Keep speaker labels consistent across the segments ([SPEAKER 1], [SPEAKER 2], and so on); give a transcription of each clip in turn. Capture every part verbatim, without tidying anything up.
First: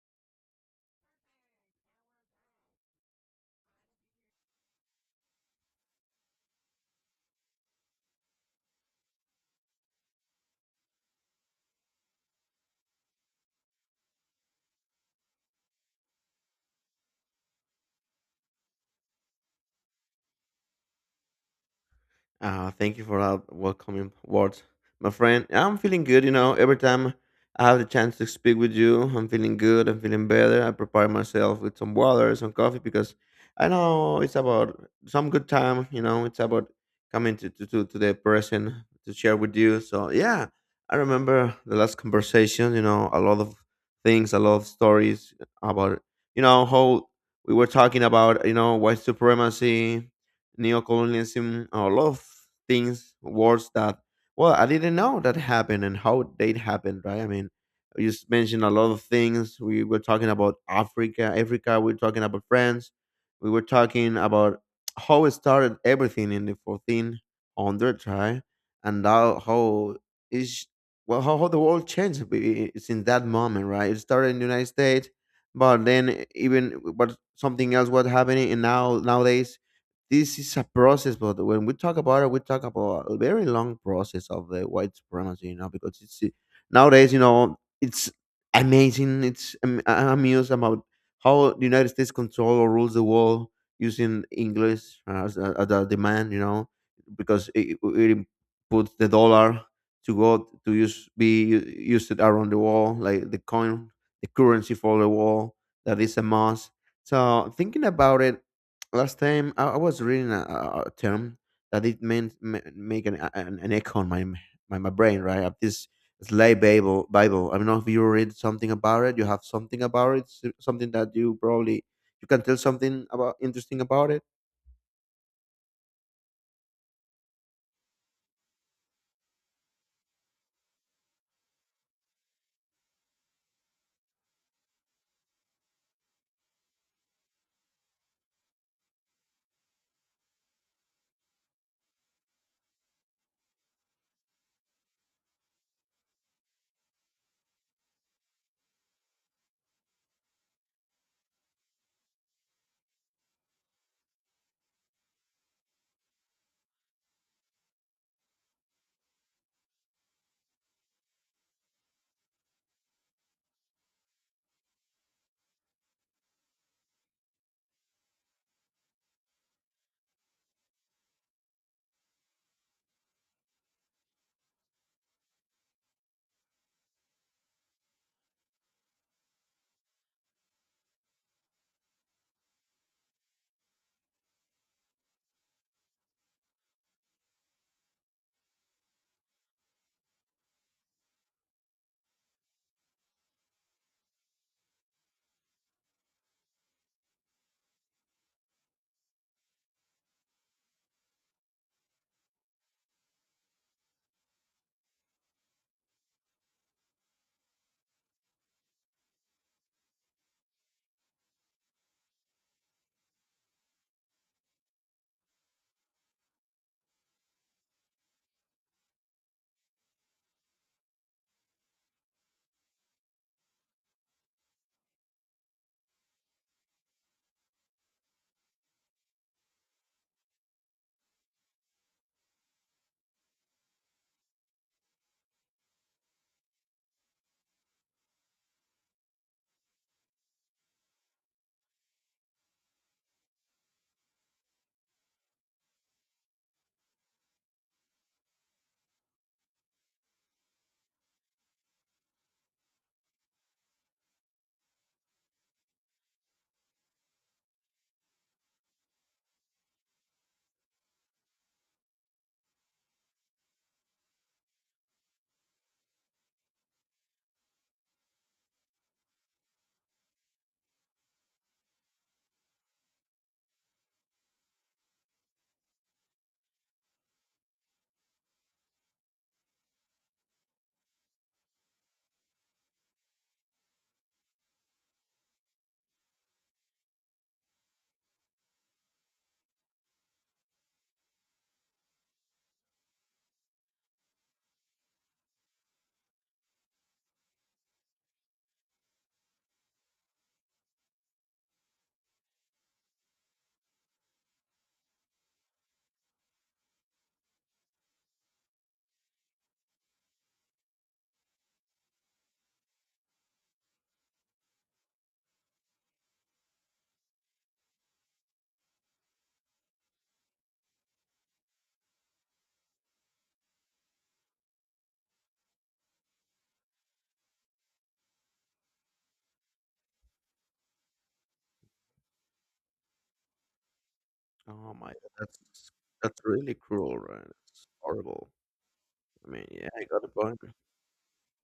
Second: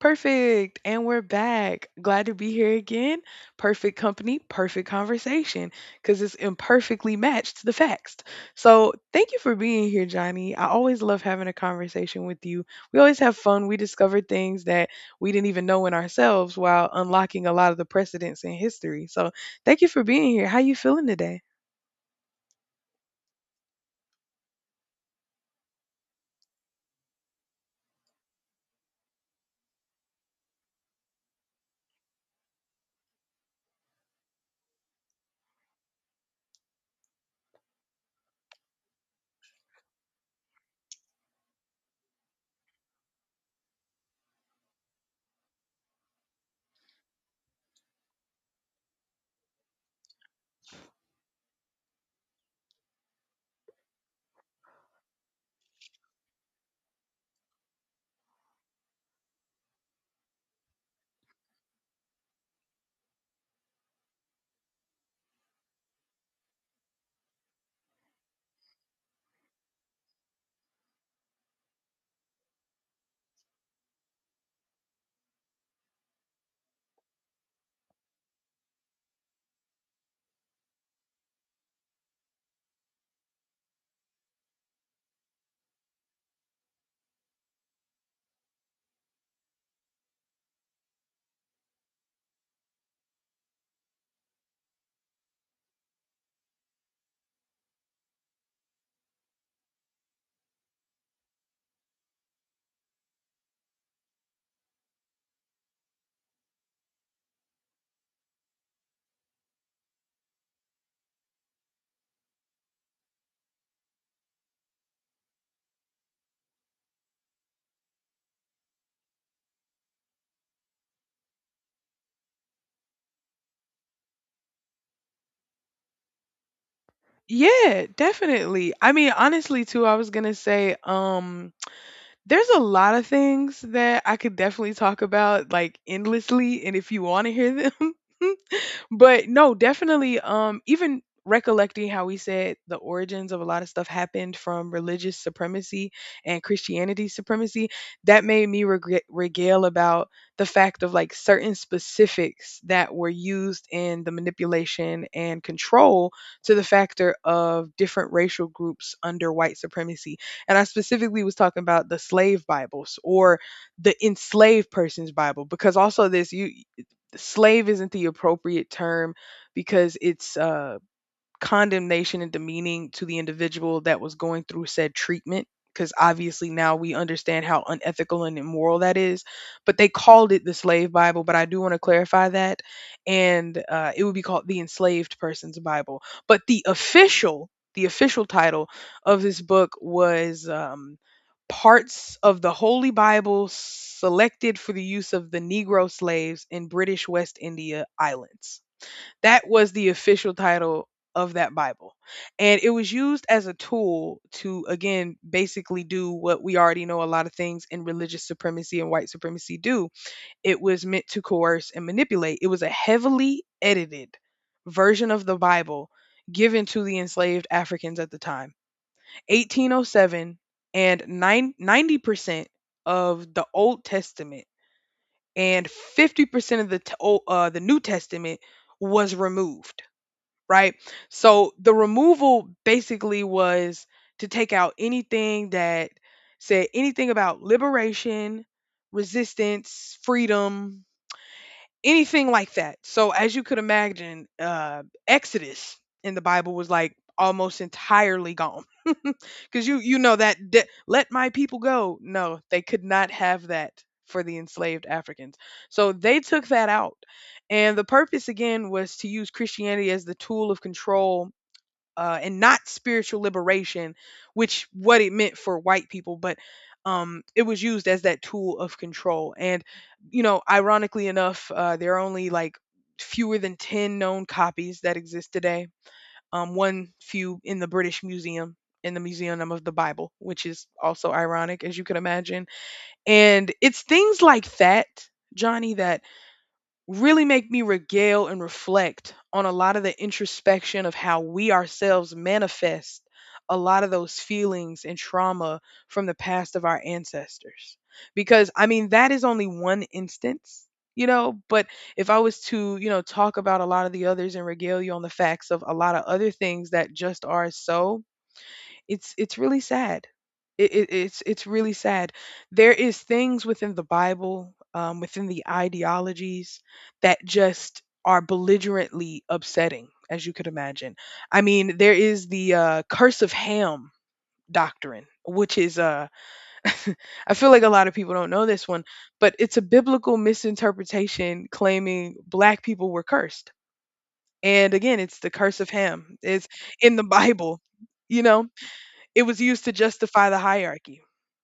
[SPEAKER 1] Perfect. And we're back. Glad to be here again. Perfect company, perfect conversation, because it's imperfectly matched to the facts. So thank you for being here, Johnny. I always love having a conversation with you. We always have fun. We discover things that we didn't even know in ourselves while unlocking a lot of the precedents in history. So thank you for being here. How you feeling today?
[SPEAKER 2] Uh, thank you for that welcoming words, my friend. I'm feeling good, you know. Every time I have the chance to speak with you, I'm feeling good. I'm feeling better. I prepare myself with some water, some coffee, because I know it's about some good time. You know, it's about coming to to to, to the person to share with you. So yeah, I remember the last conversation. You know, a lot of things, a lot of stories about you know how we were talking about you know white supremacy, neocolonialism, a lot of things, words that, well, I didn't know that happened and how they happened, right? I mean, you s- mentioned a lot of things. We were talking about Africa, Africa, we were talking about France, we were talking about how it started everything in the fourteen hundreds, right? And how, how is well, how, how the world changed i- i- since that moment, right? It started in the United States, but then even but something else was happening, and now nowadays this is a process, but when we talk about it, we talk about a very long process of the white supremacy, you know, because it's uh, nowadays, you know, it's amazing. It's am- I'm amused about how the United States control or rules the world using English as a, as a demand, you know, because it, it puts the dollar to go to use be u- used around the world, like the coin, the currency for the world that is a must. So thinking about it, last time I, I was reading a, a a term that it meant ma- make an, a- an an echo on my m- my, my brain, right? Of this Sly Bible Bible. I don't know if you read something about it. You have something about it. s- Something that you probably you can tell something about interesting about it.
[SPEAKER 1] Yeah, definitely. I mean, honestly, too, I was gonna say, um, there's a lot of things that I could definitely talk about like endlessly, and if you want to hear them, but no, definitely, um even recollecting how we said the origins of a lot of stuff happened from religious supremacy and Christianity supremacy, that made me regre- regale about the fact of like certain specifics that were used in the manipulation and control to the factor of different racial groups under white supremacy. And I specifically was talking about the slave Bibles, or the enslaved person's Bible, because also this you slave isn't the appropriate term because it's uh condemnation and demeaning to the individual that was going through said treatment, because obviously now we understand how unethical and immoral that is. But they called it the slave Bible, but I do want to clarify that. And uh, it would be called the enslaved person's Bible. But the official the official title of this book was, um, Parts of the Holy Bible Selected for the Use of the Negro Slaves in British West India Islands. That was the official title of that Bible. And it was used as a tool to, again, basically do what we already know a lot of things in religious supremacy and white supremacy do. It was meant to coerce and manipulate. It was a heavily edited version of the Bible given to the enslaved Africans at the time. eighteen oh seven, and nine ninety percent of the Old Testament and fifty percent of the, t- o- uh, the New Testament was removed, right? So the removal basically was to take out anything that said anything about liberation, resistance, freedom, anything like that. So as you could imagine, uh, Exodus in the Bible was like almost entirely gone because you you know that de- let my people go. No, they could not have that for the enslaved Africans. So they took that out, and the purpose again was to use Christianity as the tool of control, uh, and not spiritual liberation, which what it meant for white people. But um, it was used as that tool of control. And you know, ironically enough, uh, there are only like fewer than ten known copies that exist today. Um, one few in the British Museum. In the Museum of the Bible, which is also ironic, as you can imagine. And it's things like that, Johnny, that really make me regale and reflect on a lot of the introspection of how we ourselves manifest a lot of those feelings and trauma from the past of our ancestors. Because, I mean, that is only one instance, you know, but if I was to, you know, talk about a lot of the others and regale you on the facts of a lot of other things that just are so, it's it's really sad. It, it, it's it's really sad. There is things within the Bible, um, within the ideologies that just are belligerently upsetting, as you could imagine. I mean, there is the uh, curse of Ham doctrine, which is uh, I feel like a lot of people don't know this one, but it's a biblical misinterpretation claiming black people were cursed. And
[SPEAKER 2] Oh my
[SPEAKER 1] again,
[SPEAKER 2] God,
[SPEAKER 1] it's the
[SPEAKER 2] that's
[SPEAKER 1] curse of Ham.
[SPEAKER 2] that's
[SPEAKER 1] It's
[SPEAKER 2] really
[SPEAKER 1] in
[SPEAKER 2] cruel,
[SPEAKER 1] the
[SPEAKER 2] right?
[SPEAKER 1] Bible,
[SPEAKER 2] It's
[SPEAKER 1] you
[SPEAKER 2] horrible.
[SPEAKER 1] know, it
[SPEAKER 2] I
[SPEAKER 1] was
[SPEAKER 2] mean,
[SPEAKER 1] used
[SPEAKER 2] yeah,
[SPEAKER 1] to
[SPEAKER 2] I got a
[SPEAKER 1] justify the
[SPEAKER 2] point.
[SPEAKER 1] hierarchy.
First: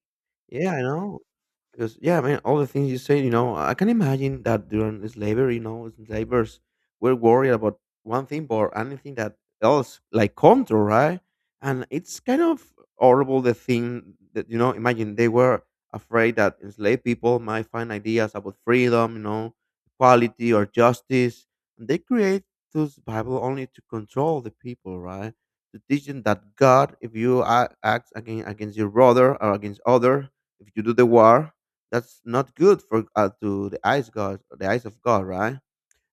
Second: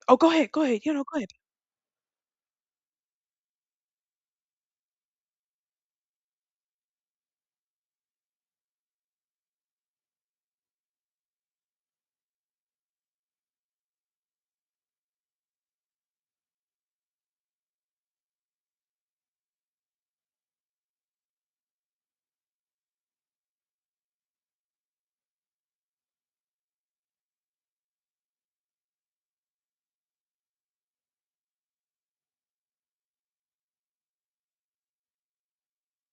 [SPEAKER 1] Oh, go ahead, go
[SPEAKER 2] Yeah,
[SPEAKER 1] ahead.
[SPEAKER 2] I
[SPEAKER 1] You know, go
[SPEAKER 2] know.
[SPEAKER 1] ahead.
[SPEAKER 2] Because yeah, man, all the things you said, you know, I can imagine that during slavery, you know, slavers were worried about one thing or anything that else, like control, right? And it's kind of horrible the thing that you know. Imagine they were afraid that enslaved people might find ideas about freedom, you know, equality or justice, and they create those Bible only to control the people, right? To teach them that God, if you a- act against against your brother or against other, if you do the war that's not good for uh, to the eyes god the eyes of god, right?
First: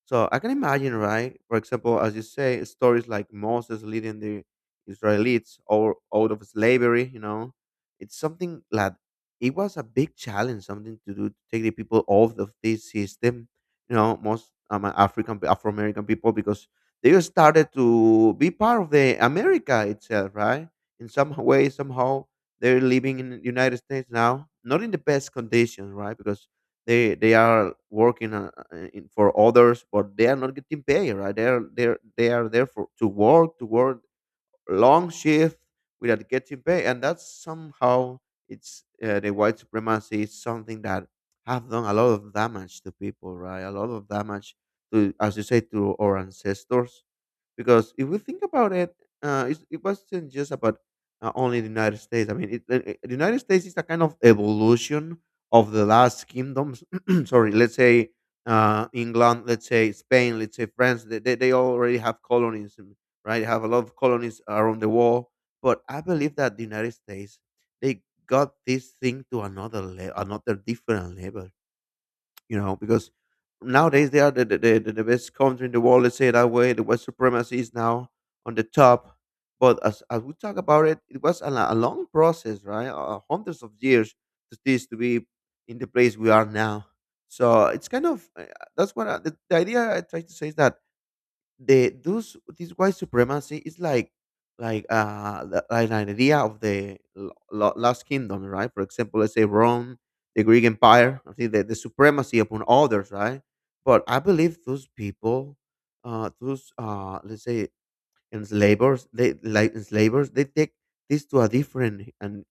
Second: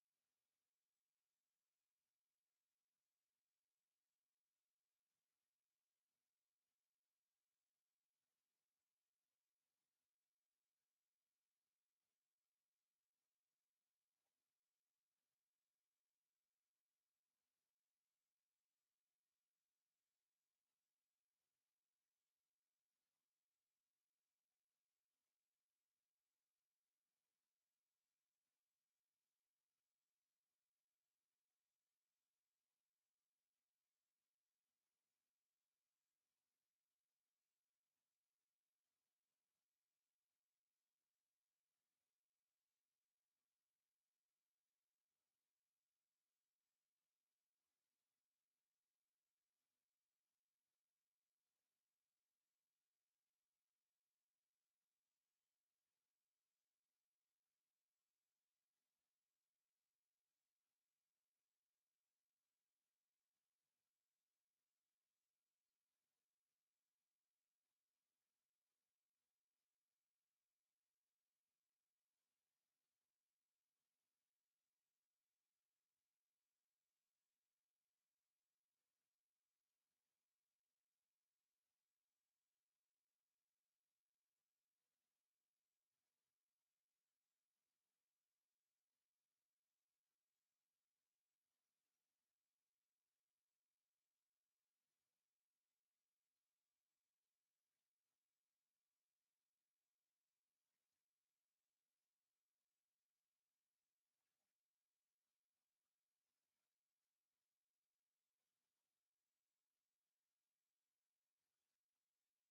[SPEAKER 2] So I can imagine, right? For example, as you say, stories like Moses leading the Israelites or out of slavery, you know, it's something that it was a big challenge, something to do to take the people off of this system, you know, most um, African, Afro American people, because they just started to be part of the America itself, right? In some way, somehow, they're living in the United States now, not in the best conditions, right? Because they they are working uh, uh, in, for others, but they are not getting paid, right? They are they are- they are there for to work to work long shift without getting paid, and that's somehow it's uh, the white supremacy is something that have done a lot of damage to people, right? A lot of damage to, as you say, to our ancestors because if we think about it, uh, it's, it wasn't just about uh, only the United States. I mean, it, uh, uh, the United States is a kind of evolution of the last kingdoms. Sorry, let's say uh, England, let's say Spain, let's say France. They, they, they already have colonies, and- right? They have a lot of colonies around the world. But I believe that the United States, they got this thing to another le- another different level, you know, because nowadays they are the, the, the, the best country in the world, let's say it that way. The white supremacy is now on the top. But as, as we talk about it, it was a, lo- a long process, right? Uh, hundreds of years to this to be in the place we are now. So it's kind of uh, that's what I, the, the idea I try to say is that the those this white supremacy is like like uh the- like an idea of the lo- lo- last kingdom, right? For example, let's say Rome, the Greek empire. I think the, the supremacy upon others, right? But I believe those people, uh those uh let's say enslavers, they like enslavers they take this to a different and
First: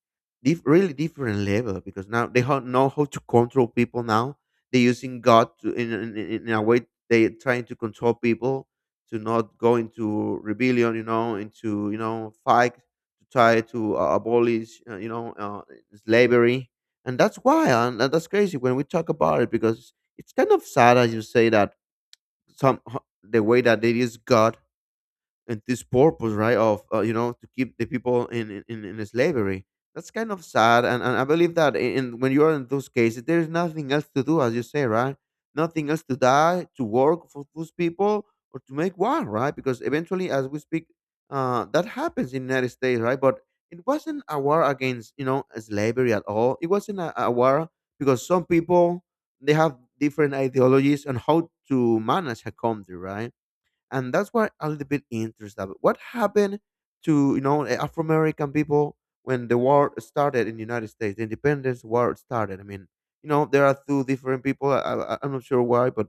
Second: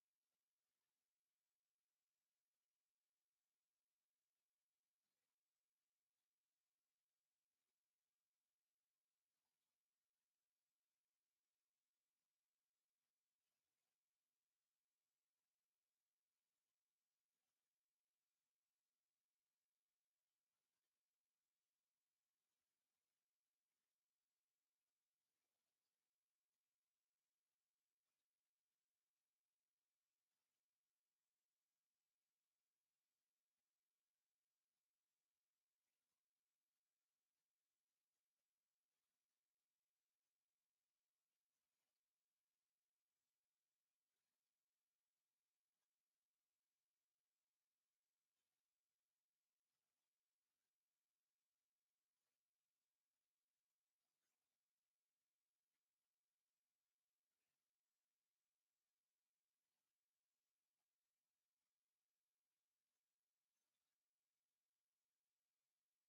[SPEAKER 2] dif- really different level, because now they ho- know how to control people. Now they're using god to, in, in, in in a way, they're trying to control people to not go into rebellion, you know, into you know fight to try to uh, abolish uh, you know uh, slavery. And that's why, and that's crazy when we talk about it, because it's kind of sad, as you say, that some ho- the way that they use god and this purpose, right? Of uh, you know, to keep the people in in, in in slavery, that's kind of sad. And, and I believe that in, in- when you are in those cases, there's nothing else to do, as you say, right? Nothing else to die to work for those people or to make war, right? Because eventually, as we speak, uh, that happens in United States, right? But it wasn't a war against, you know, slavery at all. It wasn't a, a war, because some people, they have different ideologies on how to manage a country, right? And that's why a little bit interested about what happened to, you know, Afro American people when the war started in the United States, the Independence War started? I mean, you know, there are two different people. I, I, I'm not sure why, but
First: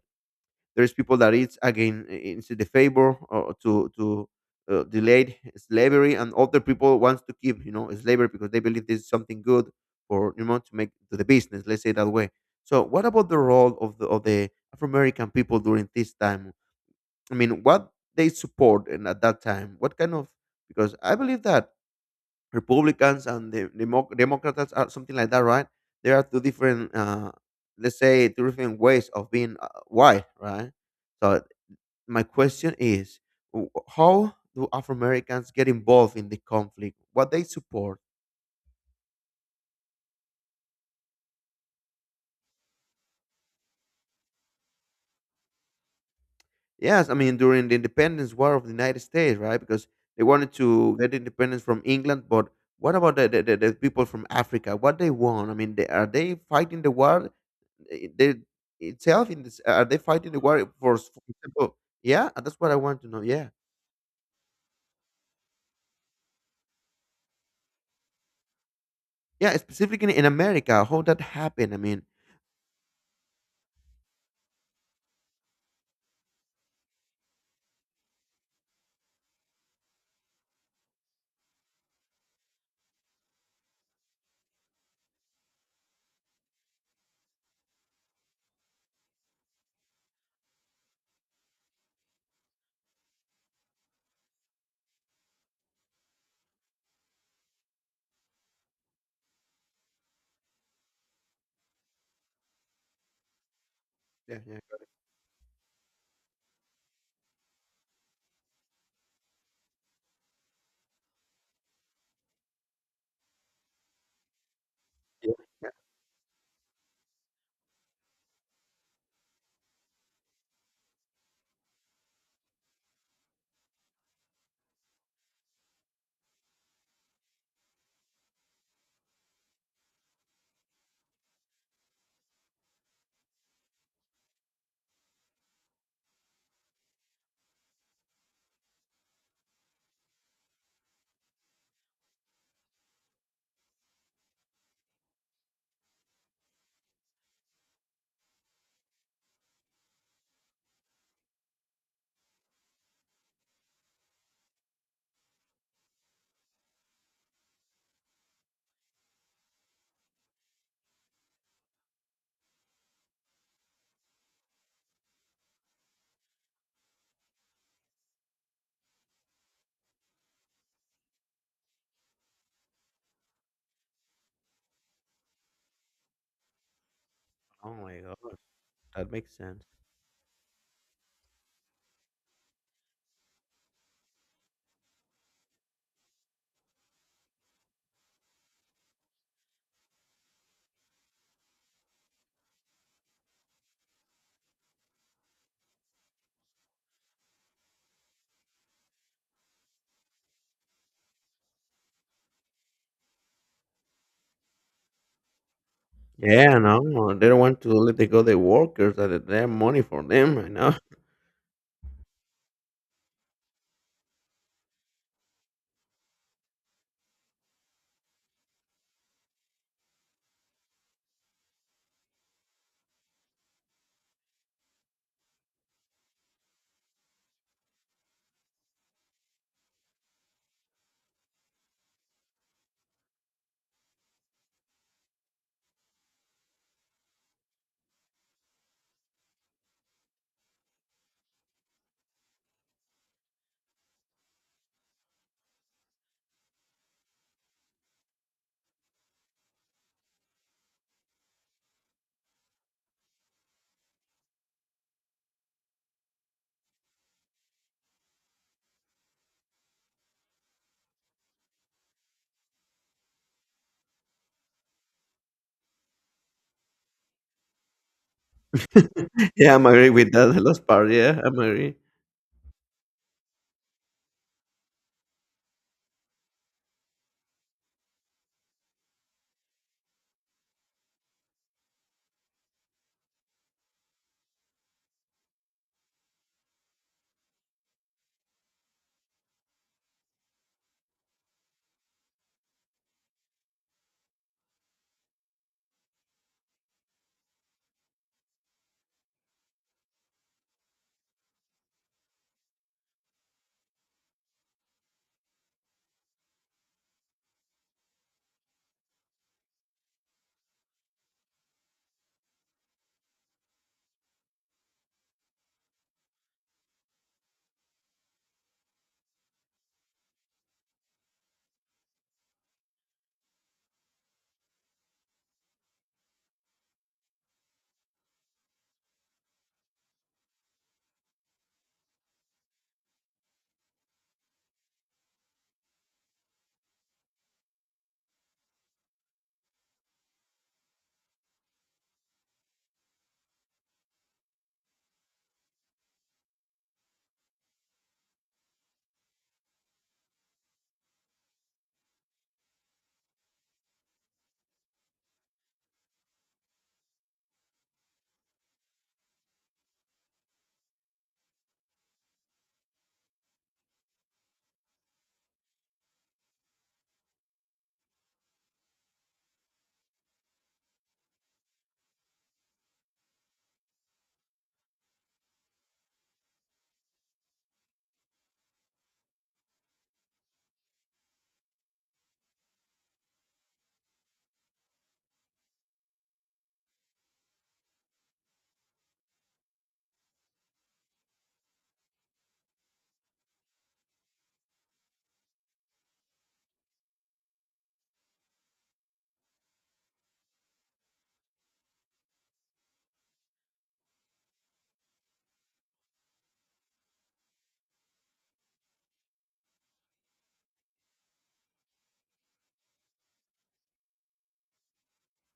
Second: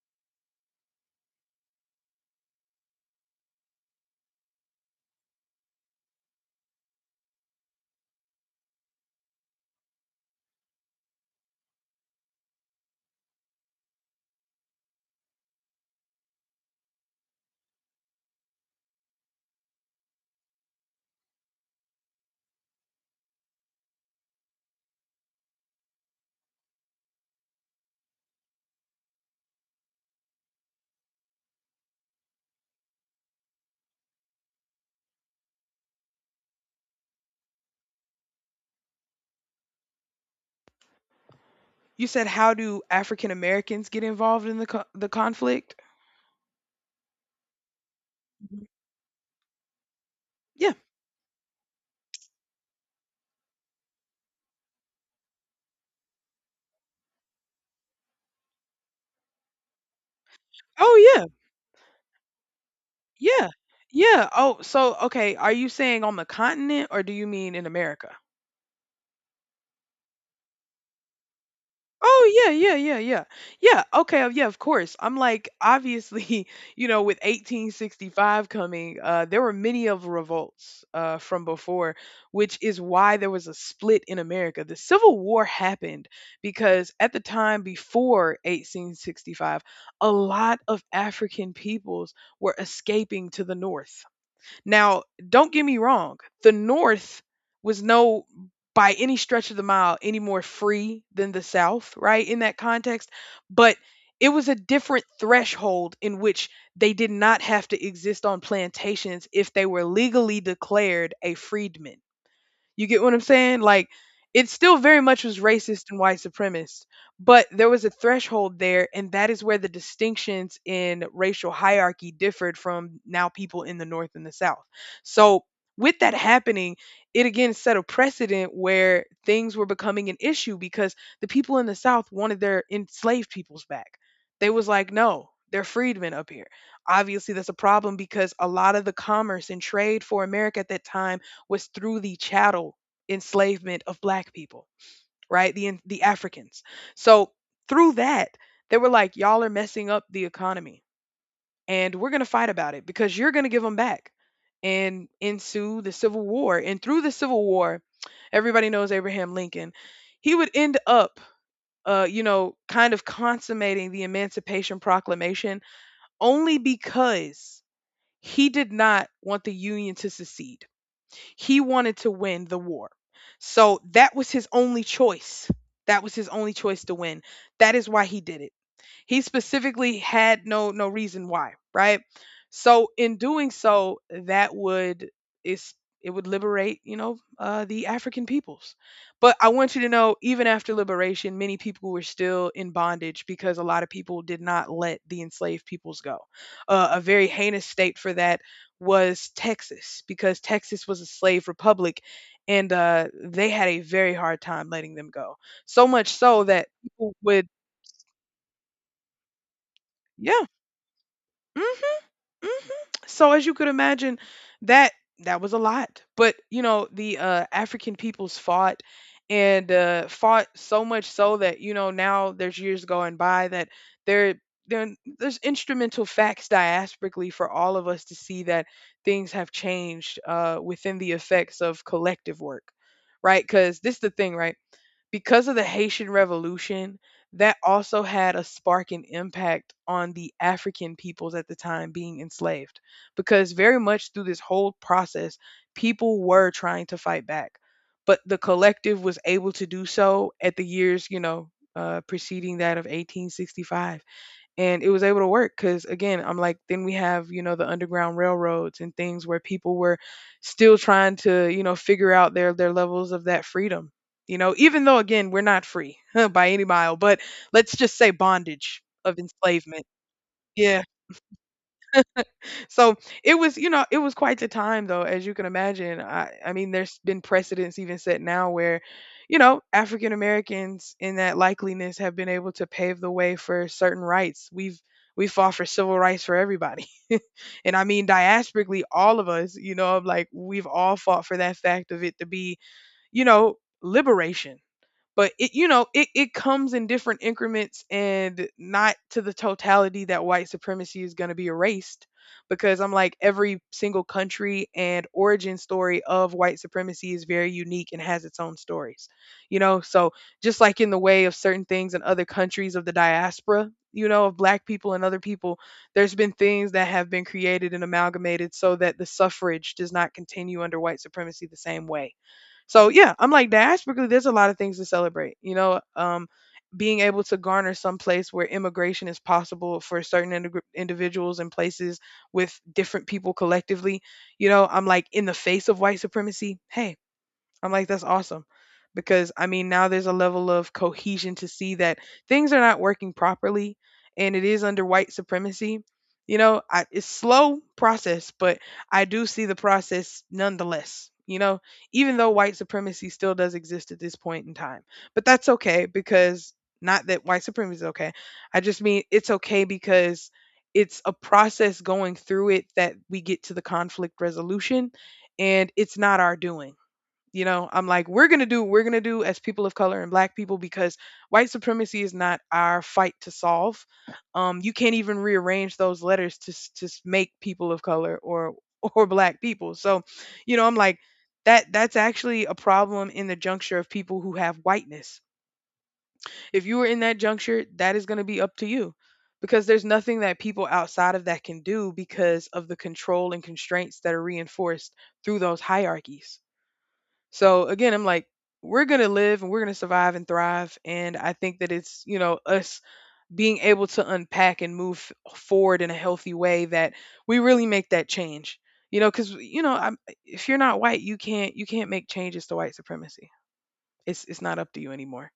[SPEAKER 2] there's people that it's again into the favor or to to uh, delayed slavery, and other people wants to keep, you know, slavery because they believe this is something good for, you know, to make to the business. Let's say that way. So, what about the role of the of the Afro American people during this time? I mean, what they support and at that time, what kind of, because I believe that Republicans and the Demo- Democrats are something like that, right? There are two different, uh, let's say, two different ways of being uh, white, right? So my question is, w- how do Afro Americans get involved in the conflict? What they support?
[SPEAKER 1] You said how do African Americans get involved in the co the conflict?
[SPEAKER 2] Yes, I mean during the Independence War of
[SPEAKER 1] Mhm.
[SPEAKER 2] the United States, right? Because they wanted
[SPEAKER 1] Yeah.
[SPEAKER 2] to get independence from England, but what about the the, the, the people from Africa? What they want? I mean, they, are they fighting the war eh, they, itself? In this, are they fighting the war for, s-
[SPEAKER 1] Oh,
[SPEAKER 2] for
[SPEAKER 1] yeah.
[SPEAKER 2] example? Yeah, uh, that's what I want to know.
[SPEAKER 1] Yeah.
[SPEAKER 2] Yeah,
[SPEAKER 1] Yeah. Oh, so okay, are you saying on the continent or do you mean in America?
[SPEAKER 2] yeah, specifically in America, how that happened? I mean,
[SPEAKER 1] Oh yeah, yeah, yeah, yeah. Yeah, okay, uh, yeah, of course. I'm like obviously, you know, with eighteen sixty-five coming, uh there were many of revolts uh from before, which is why there was a split in America. The Civil War happened because at the time before eighteen sixty-five, a lot of African peoples were escaping to the north. Now, don't get me wrong, the North was no by any stretch of the mile any more free than the South, right? In that context, but it
[SPEAKER 2] yeah,
[SPEAKER 1] was a
[SPEAKER 2] yeah.
[SPEAKER 1] different threshold in which they did not have to exist on plantations if they were legally declared a freedman. You get what I'm saying? Like, it still very much
[SPEAKER 2] Yeah.
[SPEAKER 1] was racist and white supremacist, but there was a threshold there, and that is where the distinctions in racial hierarchy differed from now people in the North and the South. So, with that happening, it again set a precedent where things were becoming an issue because the people in the South wanted their enslaved peoples back. They was like, no, they're freedmen up here. Obviously, that's a problem because a lot of the commerce and trade for America at that time was through the chattel enslavement of black people, right? The the Africans. So through that, they were like, y'all are messing up the economy, and we're gonna fight about it because you're gonna give them back. And ensue the Civil War, and through the Civil War, everybody knows Abraham Lincoln. He would end up, uh, you know, kind of consummating the Emancipation Proclamation only because he did not want the Union to secede. He wanted to win the war. So that was his only choice. That was his only choice to win.
[SPEAKER 2] Oh
[SPEAKER 1] That is
[SPEAKER 2] my
[SPEAKER 1] why he
[SPEAKER 2] God,
[SPEAKER 1] did it.
[SPEAKER 2] that
[SPEAKER 1] He
[SPEAKER 2] makes sense.
[SPEAKER 1] specifically had no no reason why, right? So in doing so, that would is it would liberate, you know, uh, the African peoples. But I want you to know, even after liberation, many people were still in bondage because a lot of people did not let the enslaved peoples go. Uh, a very heinous state for that was Texas, because Texas was a slave republic, and uh, they had a very hard time letting them go. So much so
[SPEAKER 2] Yeah,
[SPEAKER 1] that
[SPEAKER 2] no,
[SPEAKER 1] people
[SPEAKER 2] they don't
[SPEAKER 1] would,
[SPEAKER 2] want to let they go the workers that they have money for them.
[SPEAKER 1] yeah.
[SPEAKER 2] I know.
[SPEAKER 1] Mhm. So as you could imagine that that was a lot. But you know, the uh African peoples fought, and uh fought so much so that you know now there's years going by that there there there's instrumental facts diasporically for all of us to see that things have changed uh within the effects of collective work, right? Because this is the thing, right? Because of the Haitian Revolution, that also had a spark and impact on the African peoples at the time being enslaved. Because very much through this whole process, people were trying to fight back. But the collective was able to do so at the years, you know, uh, preceding that of eighteen sixty-five, and it was able to work because again, I'm like, then we have you know the underground railroads and things where people were still trying to you know figure out their their levels of that freedom, you know, even though again we're not free by any mile, but let's just say bondage of
[SPEAKER 2] Yeah, I'm
[SPEAKER 1] enslavement.
[SPEAKER 2] agree with that. The last
[SPEAKER 1] Yeah.
[SPEAKER 2] part. Yeah, I'm agree.
[SPEAKER 1] So it was, you know, it was quite the time though, as you can imagine. I, I mean, there's been precedents even set now where, you know, African Americans in that likeliness have been able to pave the way for certain rights. We've we fought for civil rights for everybody. And I mean diasporically, all of us, you know, like we've all fought for that fact of it to be, you know, liberation, but it, you know, it, it comes in different increments and not to the totality that white supremacy is going to be erased, because I'm like every single country and origin story of white supremacy is very unique and has its own stories, you know. So just like in the way of certain things in other countries of the diaspora, you know, of black people and other people, there's been things that have been created and amalgamated so that the suffrage does not continue under white supremacy the same way. So yeah, I'm like the Ashburgley, there's a lot of things to celebrate, you know. Um being able to garner some place where immigration is possible for certain integr individuals and places with different people collectively, you know, I'm like in the face of white supremacy. Hey, I'm like, that's awesome. Because I mean, now there's a level of cohesion to see that things are not working properly and it is under white supremacy. You know, I, it's slow process, but I do see the process nonetheless. You know, even though white supremacy still does exist at this point in time, but that's okay because not that white supremacy is okay. I just mean it's okay because it's a process going through it that we get to the conflict resolution, and it's not our doing. You know, I'm like, we're going to do what we're going to do as people of color and black people because white supremacy is not our fight to solve. Um, you can't even rearrange those letters to, s- to s- make people of color or, or black people. So, you know, I'm like, that that's actually a problem in the juncture of people who have whiteness. If you are in that juncture, that is going to be up to you because there's nothing that people outside of that can do because of the control and constraints that are reinforced through those hierarchies. So again, I'm like, we're going to live and we're going to survive and thrive. And I think that it's, you know, us being able to unpack and move f- forward in a healthy way that we really make that change. You know, because you know, I'm, if you're not white, you can't you can't make changes to white supremacy. It's it's not up to you anymore.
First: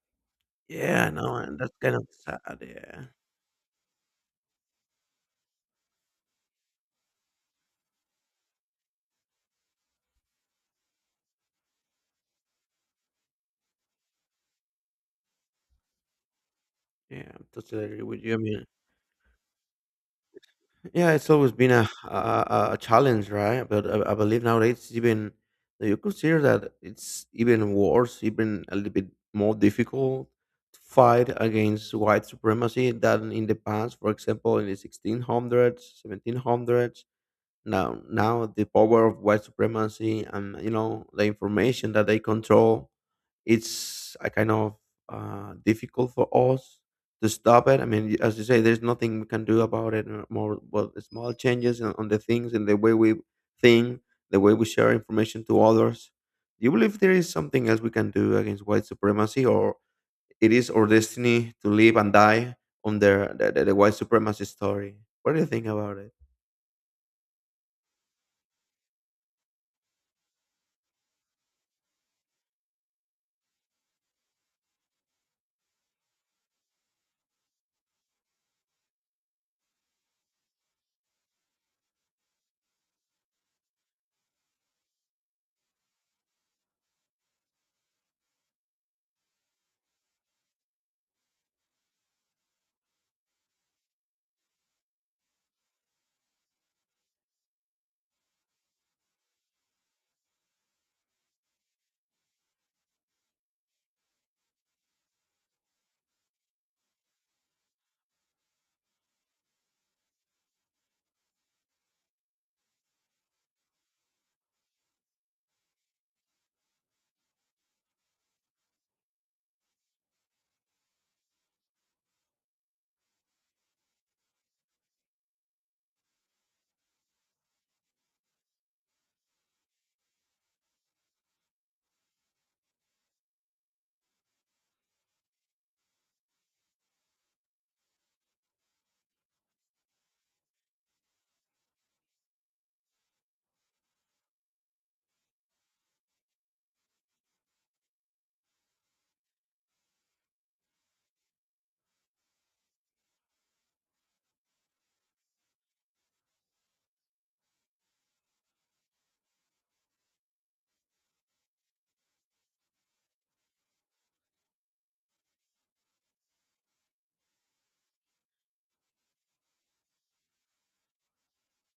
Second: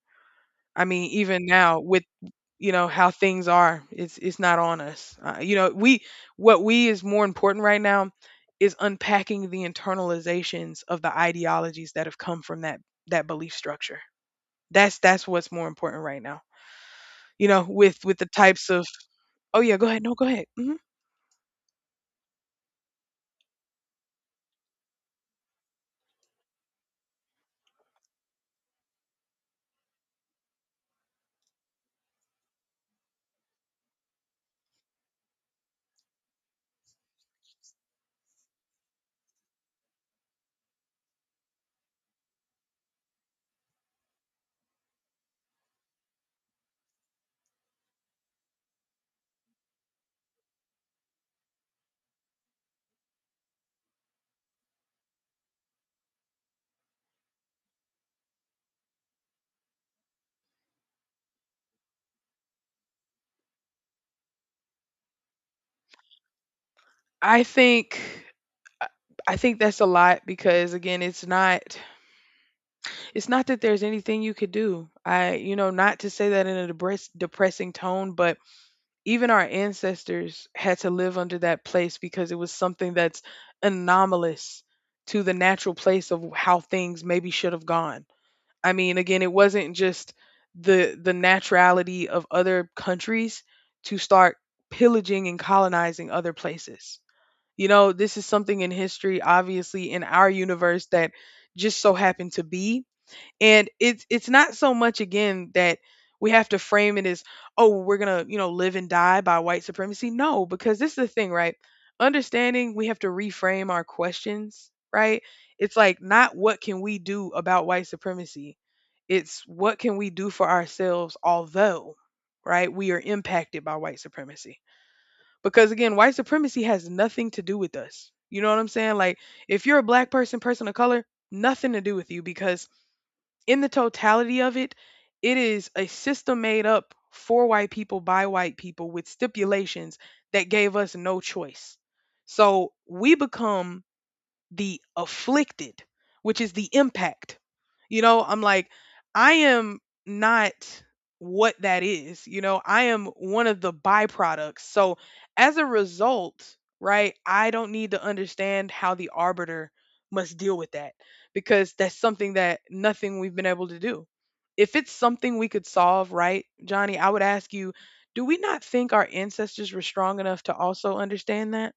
[SPEAKER 1] I
[SPEAKER 2] Yeah,
[SPEAKER 1] mean,
[SPEAKER 2] no,
[SPEAKER 1] even
[SPEAKER 2] and that's
[SPEAKER 1] now
[SPEAKER 2] kind
[SPEAKER 1] with,
[SPEAKER 2] of sad,
[SPEAKER 1] you know,
[SPEAKER 2] yeah.
[SPEAKER 1] how things are, it's it's not on us. Uh, you know, we, what we is more important right now is unpacking the internalizations of the ideologies that have come from that that belief structure. That's that's what's more important right now,
[SPEAKER 2] Yeah, I'm
[SPEAKER 1] you know,
[SPEAKER 2] totally
[SPEAKER 1] with
[SPEAKER 2] agree
[SPEAKER 1] with
[SPEAKER 2] with
[SPEAKER 1] the
[SPEAKER 2] you, I mean
[SPEAKER 1] types of, oh yeah, go ahead, no, go ahead. Hmm.
[SPEAKER 2] yeah, it's always been a a a a challenge, right? But I I believe nowadays it's even, you consider that it's even worse, even a little bit more difficult to fight against white supremacy than in the past. For example, in the sixteen hundreds, seventeen hundreds, now now the power of white supremacy and you know the information that they control, it's a kind of uh, difficult for us to stop it. I mean, y- as you say, there's nothing we can do about it. uh, More well, the small changes on, on the things and the way we think, the way we share information to others. Do you believe there is something else we can do against white supremacy, or it is our destiny to live and die under the, the, the white supremacy story? What do you think about it?
[SPEAKER 1] i think I I think that's a lot because again, it's not, it's not that there's anything you could do. I, you know, not to say that in a depress, depressing tone, but even our ancestors had to live under that place because it was something that's anomalous to the natural place of how things maybe should have gone. I mean, again, it wasn't just the the naturality of other countries to start pillaging and colonizing other places. You know, this is something in history, obviously, in our universe that just so happened to be, and it's it's not so much again that we have to frame it as, oh, we're gonna, you know, live and die by white supremacy. No, because this is the thing, right? Understanding, we have to reframe our questions, right? It's like, not what can we do about white supremacy. It's what can we do for ourselves, although, right, we are impacted by white supremacy. Because again, white supremacy has nothing to do with us. You know what I'm saying? Like, if you're a black person, person of color, nothing to do with you because in the totality of it, it is a system made up for white people by white people with stipulations that gave us no choice. So we become the afflicted, which is the impact. You know, I'm like, I am not what that is. You know, I am one of the byproducts. So as a result, right, I don't need to understand how the arbiter must deal with that because that's something that nothing we've been able to do. If it's something we could solve, right, Johnny, I would ask you, do we not think our ancestors were strong enough to also understand that?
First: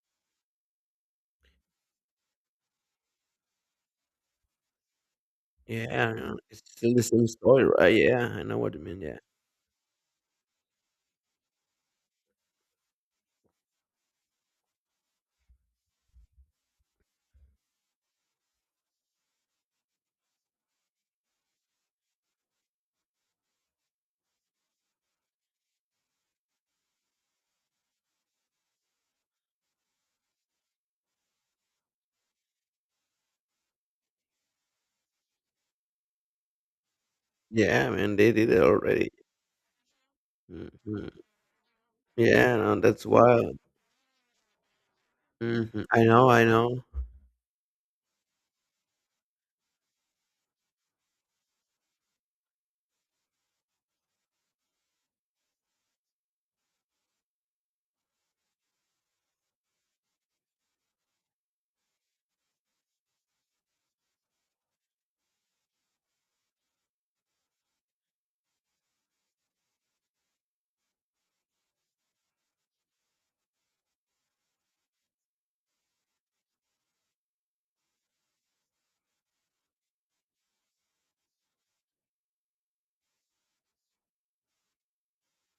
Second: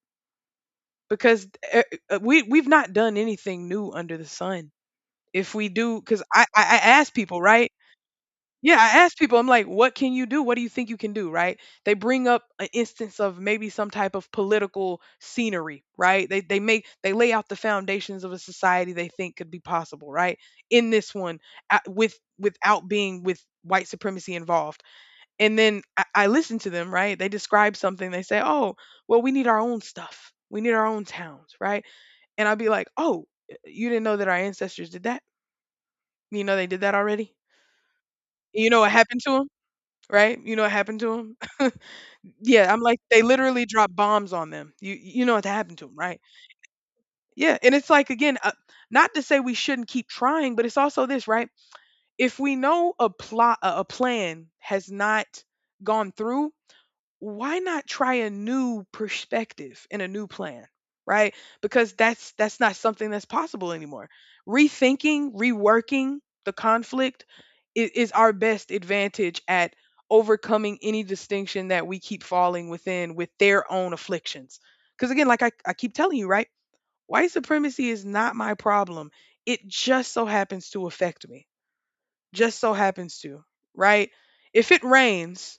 [SPEAKER 1] Because e- uh, we we've not done anything new under the sun. If we do,
[SPEAKER 2] Yeah, I
[SPEAKER 1] because
[SPEAKER 2] know,
[SPEAKER 1] I,
[SPEAKER 2] it's
[SPEAKER 1] I I
[SPEAKER 2] still the
[SPEAKER 1] ask
[SPEAKER 2] same
[SPEAKER 1] people,
[SPEAKER 2] story,
[SPEAKER 1] right?
[SPEAKER 2] right? Yeah, I know what
[SPEAKER 1] Yeah,
[SPEAKER 2] you
[SPEAKER 1] I
[SPEAKER 2] mean.
[SPEAKER 1] ask
[SPEAKER 2] Yeah,
[SPEAKER 1] people. I'm like, what can you do? What do you think you can do? Right? They bring up an instance of maybe some type of political scenery, right? They they make they lay out the foundations of a society they think could be possible, right? In this one, uh, with without being with white supremacy involved, and then I, I listen to them, right? They describe something. They say, oh, well, we need our own stuff. We need our own towns, right? And I'll be like, "Oh, you didn't know that our ancestors did that? You know they did that already?
[SPEAKER 2] yeah, man, they did it
[SPEAKER 1] You know what
[SPEAKER 2] already.
[SPEAKER 1] happened to them, right? You know what happened to
[SPEAKER 2] Mhm.
[SPEAKER 1] them."
[SPEAKER 2] Yeah,
[SPEAKER 1] Yeah, I'm
[SPEAKER 2] no,
[SPEAKER 1] like,
[SPEAKER 2] that's
[SPEAKER 1] "They
[SPEAKER 2] wild.
[SPEAKER 1] literally dropped bombs on them. You you know what happened
[SPEAKER 2] Mhm.
[SPEAKER 1] to them,
[SPEAKER 2] I
[SPEAKER 1] right?"
[SPEAKER 2] know, I know.
[SPEAKER 1] Yeah, and it's like, again, uh, not to say we shouldn't keep trying, but it's also this, right? If we know a plot a a plan has not gone through, why not try a new perspective and a new plan, right? Because that's that's not something that's possible anymore. Rethinking, reworking the conflict is, is our best advantage at overcoming any distinction that we keep falling within with their own afflictions. Because again, like, I, I keep telling you, right, white supremacy is not my problem. It just so happens to affect me, just so happens to, right? If it rains,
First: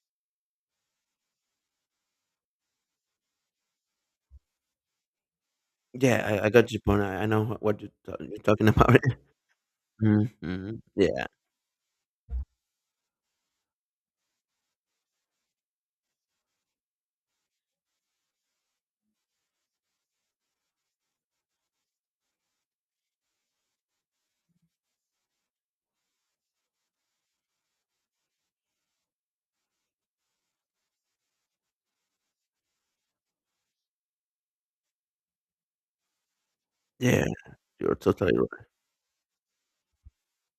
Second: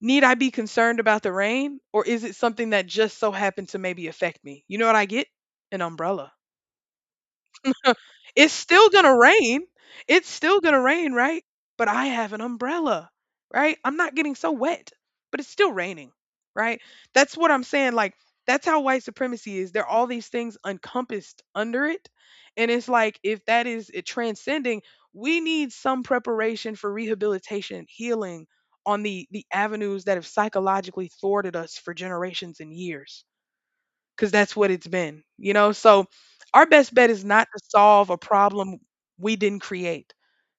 [SPEAKER 1] need I be concerned about the rain, or is it something that just so happened to maybe affect me? You know what I get? An
[SPEAKER 2] Yeah,
[SPEAKER 1] umbrella.
[SPEAKER 2] I I got your point. I I know what you're ta you're
[SPEAKER 1] It's
[SPEAKER 2] talking
[SPEAKER 1] still
[SPEAKER 2] about.
[SPEAKER 1] gonna rain. It's still
[SPEAKER 2] Mhm.
[SPEAKER 1] gonna rain,
[SPEAKER 2] Yeah.
[SPEAKER 1] right? But I have an umbrella, right? I'm not getting so wet, but it's still raining, right? That's what I'm saying. Like, that's how white supremacy is. There are all these things encompassed under it. And it's like, if that is it transcending, we need some preparation for rehabilitation, healing on the, the avenues that have psychologically thwarted us for generations and years, because that's what it's been, you know? So our best bet is
[SPEAKER 2] Yeah,
[SPEAKER 1] not to
[SPEAKER 2] you're
[SPEAKER 1] solve a
[SPEAKER 2] totally right.
[SPEAKER 1] problem we didn't create.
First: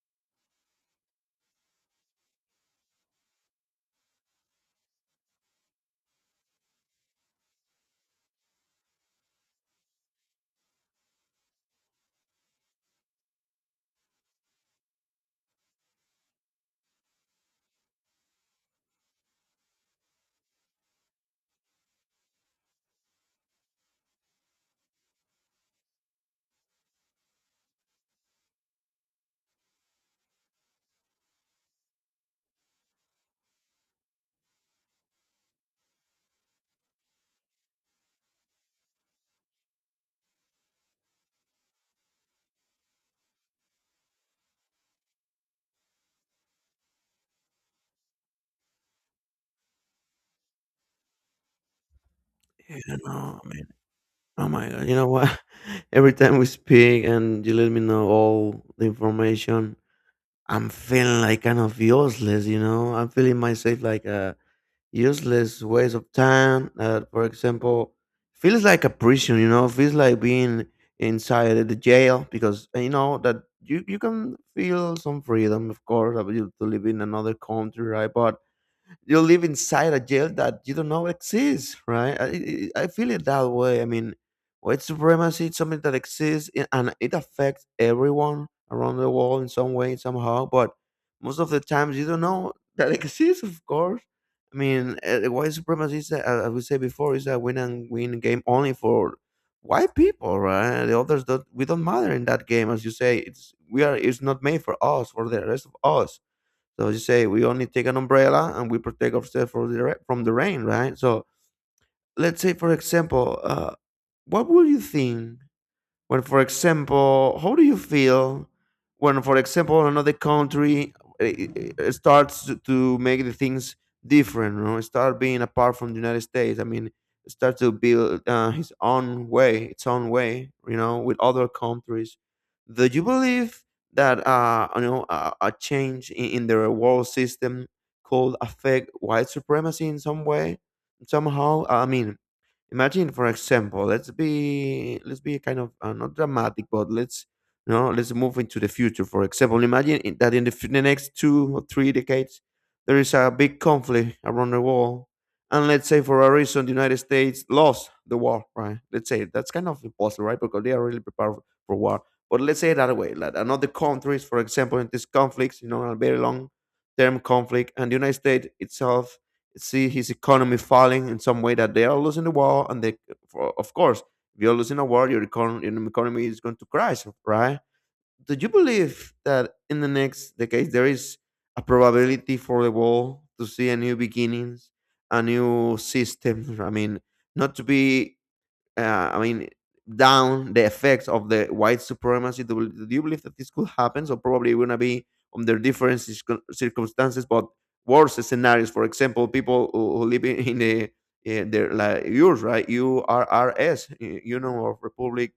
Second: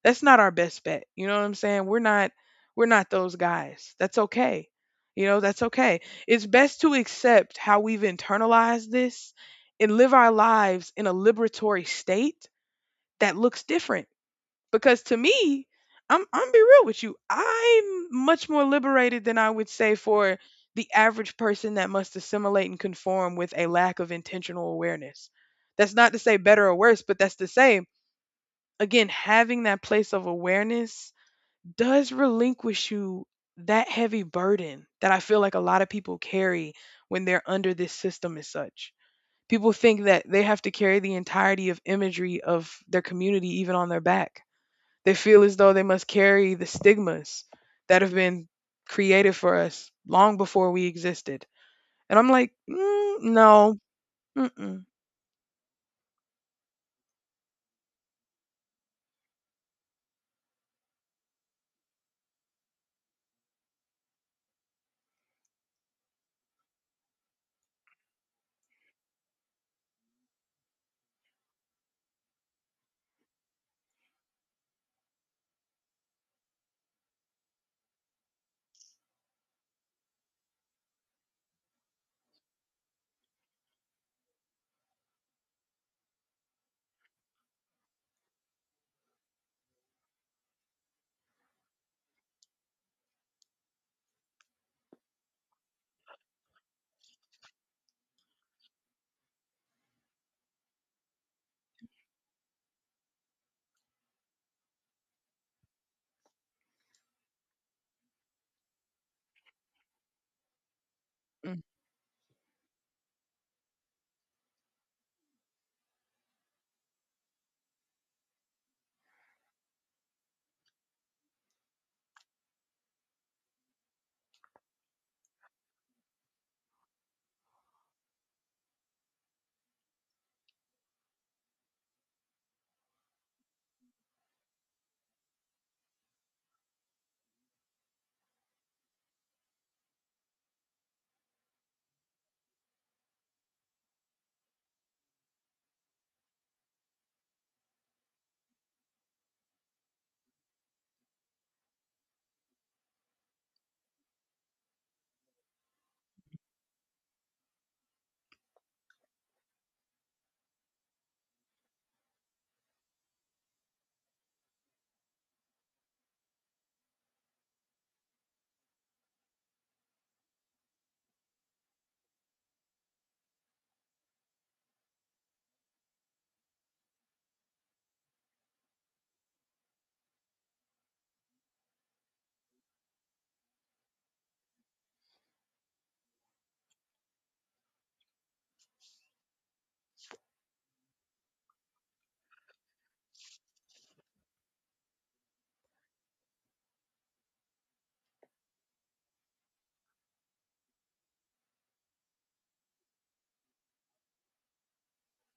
[SPEAKER 1] That's not our best bet. You know what I'm saying? We're not we're not those guys. That's okay. You know, that's okay. It's best to accept how we've internalized this and live our lives in a liberatory state that looks different, because to me, i'm i'm be real with you, I'm much more liberated than I would say for the average person that must assimilate and conform with a lack of intentional awareness. That's not to say better or worse, but that's to say, again, having that place of awareness does relinquish you that heavy burden that I feel like a lot of people carry when they're under this system as such. People think that they have to carry the entirety of imagery of their community even on their back. They feel as though they must carry the stigmas that have been created for us long before we existed. And I'm like,
[SPEAKER 2] Yeah,
[SPEAKER 1] mm,
[SPEAKER 2] no, I mean,
[SPEAKER 1] no,
[SPEAKER 2] oh
[SPEAKER 1] mm-mm,
[SPEAKER 2] my
[SPEAKER 1] mm,
[SPEAKER 2] god, you know what? Every time we speak and you let me know all the information, I'm feeling like kind of useless, you know? I'm feeling myself like a useless waste of time. Uh, for example, feels like a prison, you know, feels like being inside the jail because uh, you know that you, you can feel some freedom, of course, about you to live in another country, right? But you live inside a jail that you don't know exists, right? I, I I feel it that way. I mean, white supremacy is something that exists i- and it affects everyone around the world in some way, somehow. But most of the times, you don't know that it exists, of course. I mean, uh, white supremacy, is, uh, as we said before, is a win and win game only for white people, right? The others don't. We don't matter in that game, as you say. It's we are. It's not made for us, for the rest of us, so you say we only take an umbrella and we protect ourselves from the ra- from the rain, right? So
[SPEAKER 1] mm.
[SPEAKER 2] let's say, for example, uh, what would you think when, for example, how do you feel when, for example, another country eh, eh, eh, starts to to make the things different, you know, start being apart from the United States? I mean, start to build uh, his own way, its own way, you know, with other countries. Do you believe that uh, you know a, a change in, in their world system could affect white supremacy in some way, somehow? I mean, imagine, for example, let's be let's be kind of uh, not dramatic, but let's, you know, let's move into the future. For example, imagine in- that in the, fu- the next two or three decades there is a big conflict around the world, and let's say for a reason the United States lost the war, right? Let's say that's kind of impossible, right? Because they are really prepared for for war. But let's say that way, like another countries, for example, in these conflicts, you know, a very long term conflict, and the United States itself see his economy falling in some way that they are losing the war, and they for, of course, if you're losing a war your econ- your economy is going to crash, right? Do you believe that in the next decade there is a probability for the world to see a new beginnings, a new system, I mean, not to be uh, I mean, down the effects of the white supremacy? Do, you- do you believe that this could happen? So probably we're gonna be under different circum- circumstances, but worse scenarios. For example, people who, who live in, in the in their like yours, right? U R R S, you know, of Republic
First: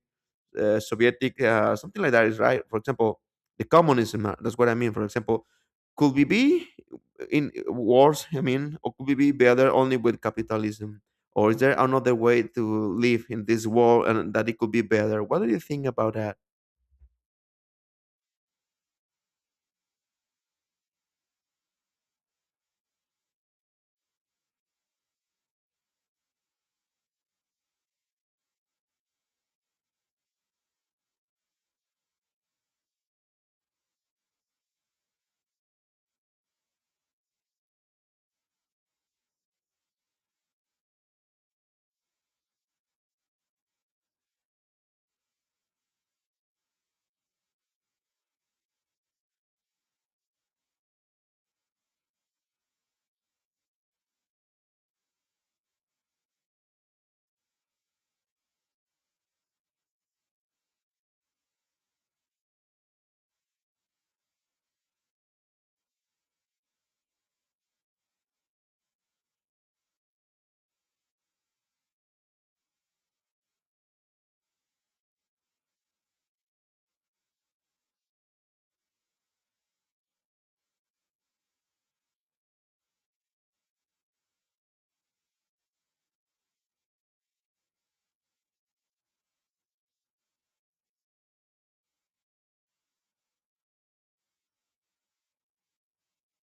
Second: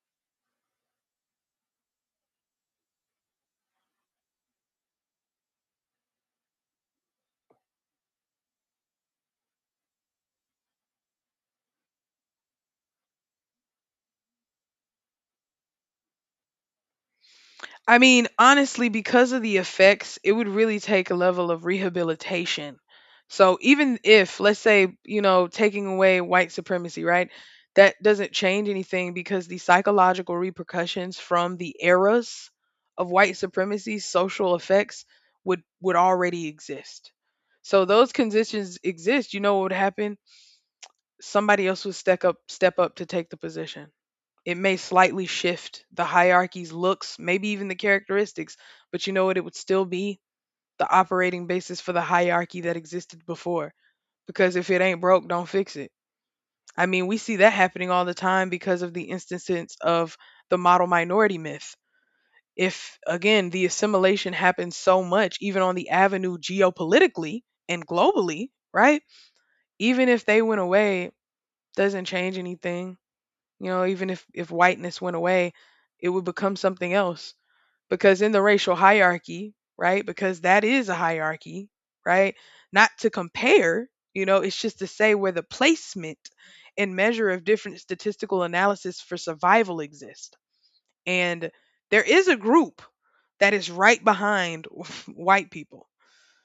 [SPEAKER 2] uh, Sovietic, uh, something like that is right. For example, the communism. uh, That's what I mean. For example, could we be in wars? I mean, or could we be better only with capitalism? Or is there another way to live in this world and that it could be better? What do you think about that?
[SPEAKER 1] I mean, honestly, because of the effects, it would really take a level of rehabilitation. So even if, let's say, you know, taking away white supremacy, right? That doesn't change anything because the psychological repercussions from the eras of white supremacy, social effects, would would already exist. So those conditions exist. You know what would happen? Somebody else would step up, step up to take the position. It may slightly shift the hierarchy's looks, maybe even the characteristics, but you know what? It would still be the operating basis for the hierarchy that existed before. Because if it ain't broke, don't fix it. I mean, we see that happening all the time because of the instances of the model minority myth. If, again, the assimilation happens so much, even on the avenue geopolitically and globally, right? Even if they went away, doesn't change anything. You know, even if if whiteness went away, it would become something else, because in the racial hierarchy, right? Because that is a hierarchy, right? Not to compare, you know, it's just to say where the placement and measure of different statistical analysis for survival exist. And there is a group that is right behind white people.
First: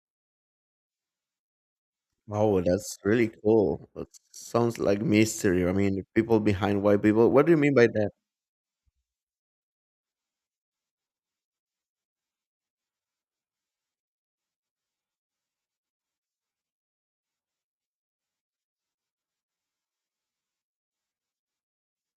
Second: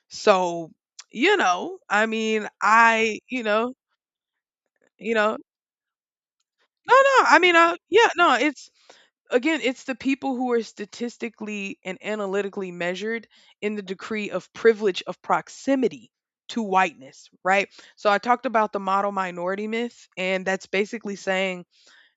[SPEAKER 1] So, you know, I mean,
[SPEAKER 2] Wow, that's
[SPEAKER 1] I,
[SPEAKER 2] really
[SPEAKER 1] you know,
[SPEAKER 2] cool. That sounds like
[SPEAKER 1] you know,
[SPEAKER 2] mystery. I mean, people behind
[SPEAKER 1] no,
[SPEAKER 2] white
[SPEAKER 1] no,
[SPEAKER 2] people.
[SPEAKER 1] I
[SPEAKER 2] What do
[SPEAKER 1] mean,
[SPEAKER 2] you mean
[SPEAKER 1] uh,
[SPEAKER 2] by
[SPEAKER 1] yeah,
[SPEAKER 2] that?
[SPEAKER 1] no, it's, again, it's the people who are statistically and analytically measured in the decree of privilege of proximity to whiteness, right? So I talked about the model minority myth, and that's basically saying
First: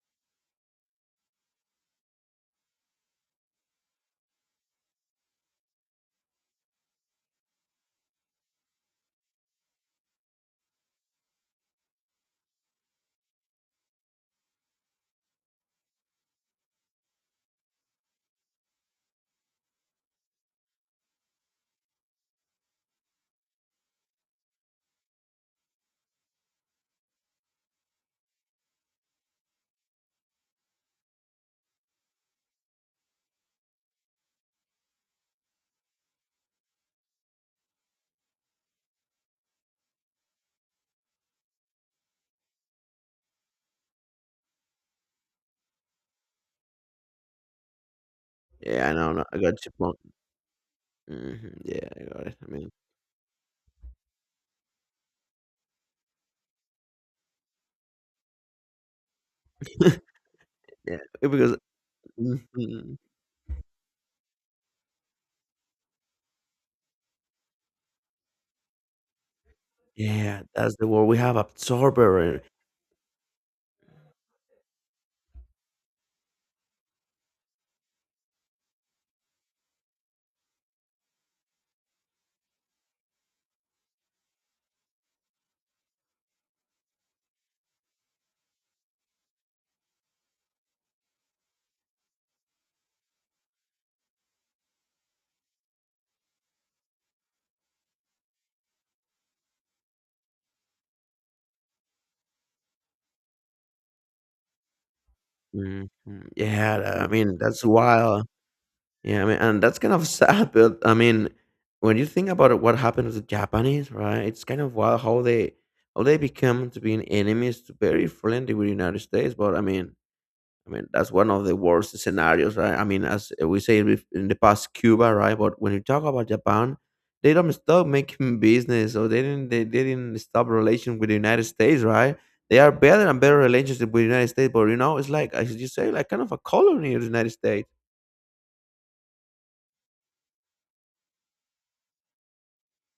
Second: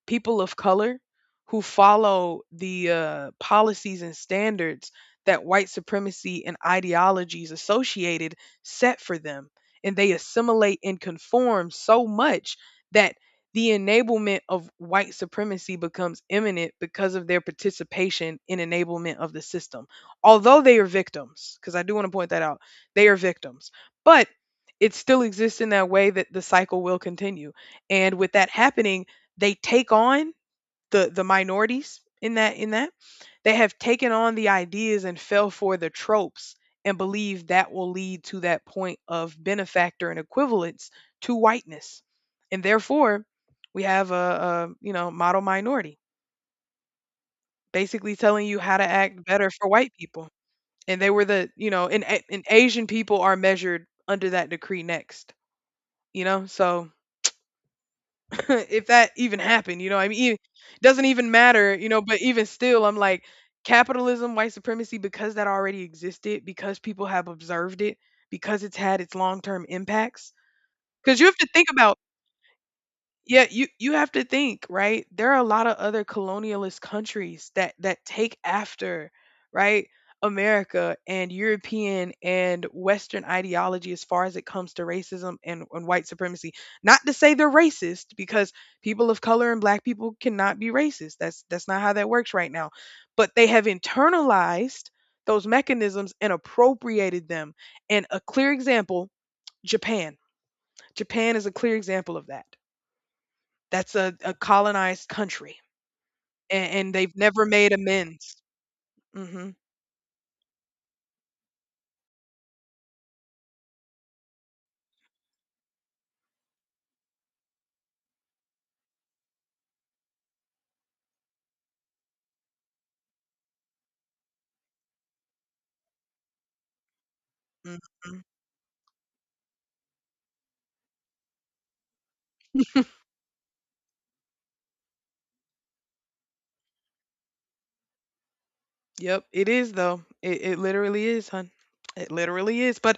[SPEAKER 1] people of color who follow the uh, policies and standards that white supremacy and ideologies associated set for them. And they assimilate and conform so much that the enablement of white supremacy becomes imminent because of their participation in enablement of the system. Although they are victims, because I do want to point that out, they are victims. But it still exists in that way that the cycle will continue. And with that happening, they take on the the minorities in that in that they have taken on the ideas and fell for the tropes and believe that will lead to that point of benefactor and equivalence to whiteness, and therefore we have a, a you know, model minority basically telling you how to
[SPEAKER 2] Yeah, I know.
[SPEAKER 1] act
[SPEAKER 2] No, I
[SPEAKER 1] better
[SPEAKER 2] got
[SPEAKER 1] for white
[SPEAKER 2] you.
[SPEAKER 1] people. And they were the,
[SPEAKER 2] Mm,
[SPEAKER 1] you know,
[SPEAKER 2] yeah,
[SPEAKER 1] and,
[SPEAKER 2] I
[SPEAKER 1] A-
[SPEAKER 2] got it.
[SPEAKER 1] and
[SPEAKER 2] I mean,
[SPEAKER 1] asian people are measured under that decree next, you know. So if that even happened, you know, what I mean, it
[SPEAKER 2] yeah,
[SPEAKER 1] doesn't even
[SPEAKER 2] because.
[SPEAKER 1] matter, you know, but even still, I'm
[SPEAKER 2] Mhm.
[SPEAKER 1] like, capitalism, white supremacy, because that already existed, because people have observed it, because it's had its long term impacts.
[SPEAKER 2] Yeah, that's the word. We
[SPEAKER 1] Because you
[SPEAKER 2] have
[SPEAKER 1] have to think about,
[SPEAKER 2] absorber.
[SPEAKER 1] yeah, you you have to think, right? There are a lot of other colonialist countries that that take after, right? America and European and Western ideology as far as it comes to racism and, and white supremacy. Not to say they're racist, because people of color and black people cannot be racist. That's that's not how that works right now. But they have internalized those mechanisms and appropriated them. And a clear example, Japan. Japan is a clear example of that. That's a a colonized country,
[SPEAKER 2] Mhm.
[SPEAKER 1] and and
[SPEAKER 2] Yeah, I
[SPEAKER 1] they've
[SPEAKER 2] mean,
[SPEAKER 1] never
[SPEAKER 2] that's
[SPEAKER 1] made
[SPEAKER 2] wild.
[SPEAKER 1] amends.
[SPEAKER 2] Yeah, I mean,
[SPEAKER 1] Mhm,
[SPEAKER 2] and that's kind of sad, but I mean, when you think about it, what happened to the Japanese, right? It's kind of wild how they, how they become to being enemies to very friendly with the United States. But I mean, I mean, that's one of the worst scenarios, right? I mean, as we say bef- in the past, Cuba, right? But when you talk about Japan, they don't stop
[SPEAKER 1] mhm.
[SPEAKER 2] making business, or they didn't they, they didn't stop relation with the United States, right? They are better and better relationship with the United States, but you know, it's like as you say, like kind of a colony of the United States.
[SPEAKER 1] Yep, it is though. It it literally is, hun. It literally is, but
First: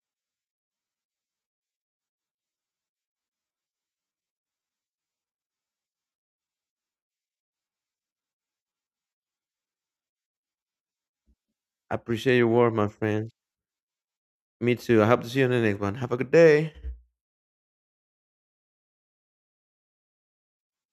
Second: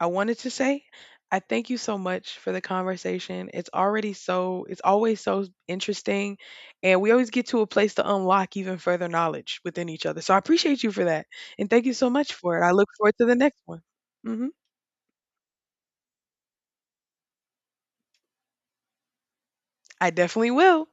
[SPEAKER 1] I wanted to say, I thank you so much for the conversation. It's already so it's always so interesting, and we always get to a place to unlock even further knowledge within each other. So I appreciate you for that, and thank you
[SPEAKER 2] I
[SPEAKER 1] so much
[SPEAKER 2] appreciate your
[SPEAKER 1] for it. I
[SPEAKER 2] work, my
[SPEAKER 1] look forward to
[SPEAKER 2] friend.
[SPEAKER 1] the next one. Mhm.
[SPEAKER 2] Me too. I hope to see you in the next one. Have a good day.
[SPEAKER 1] I definitely will.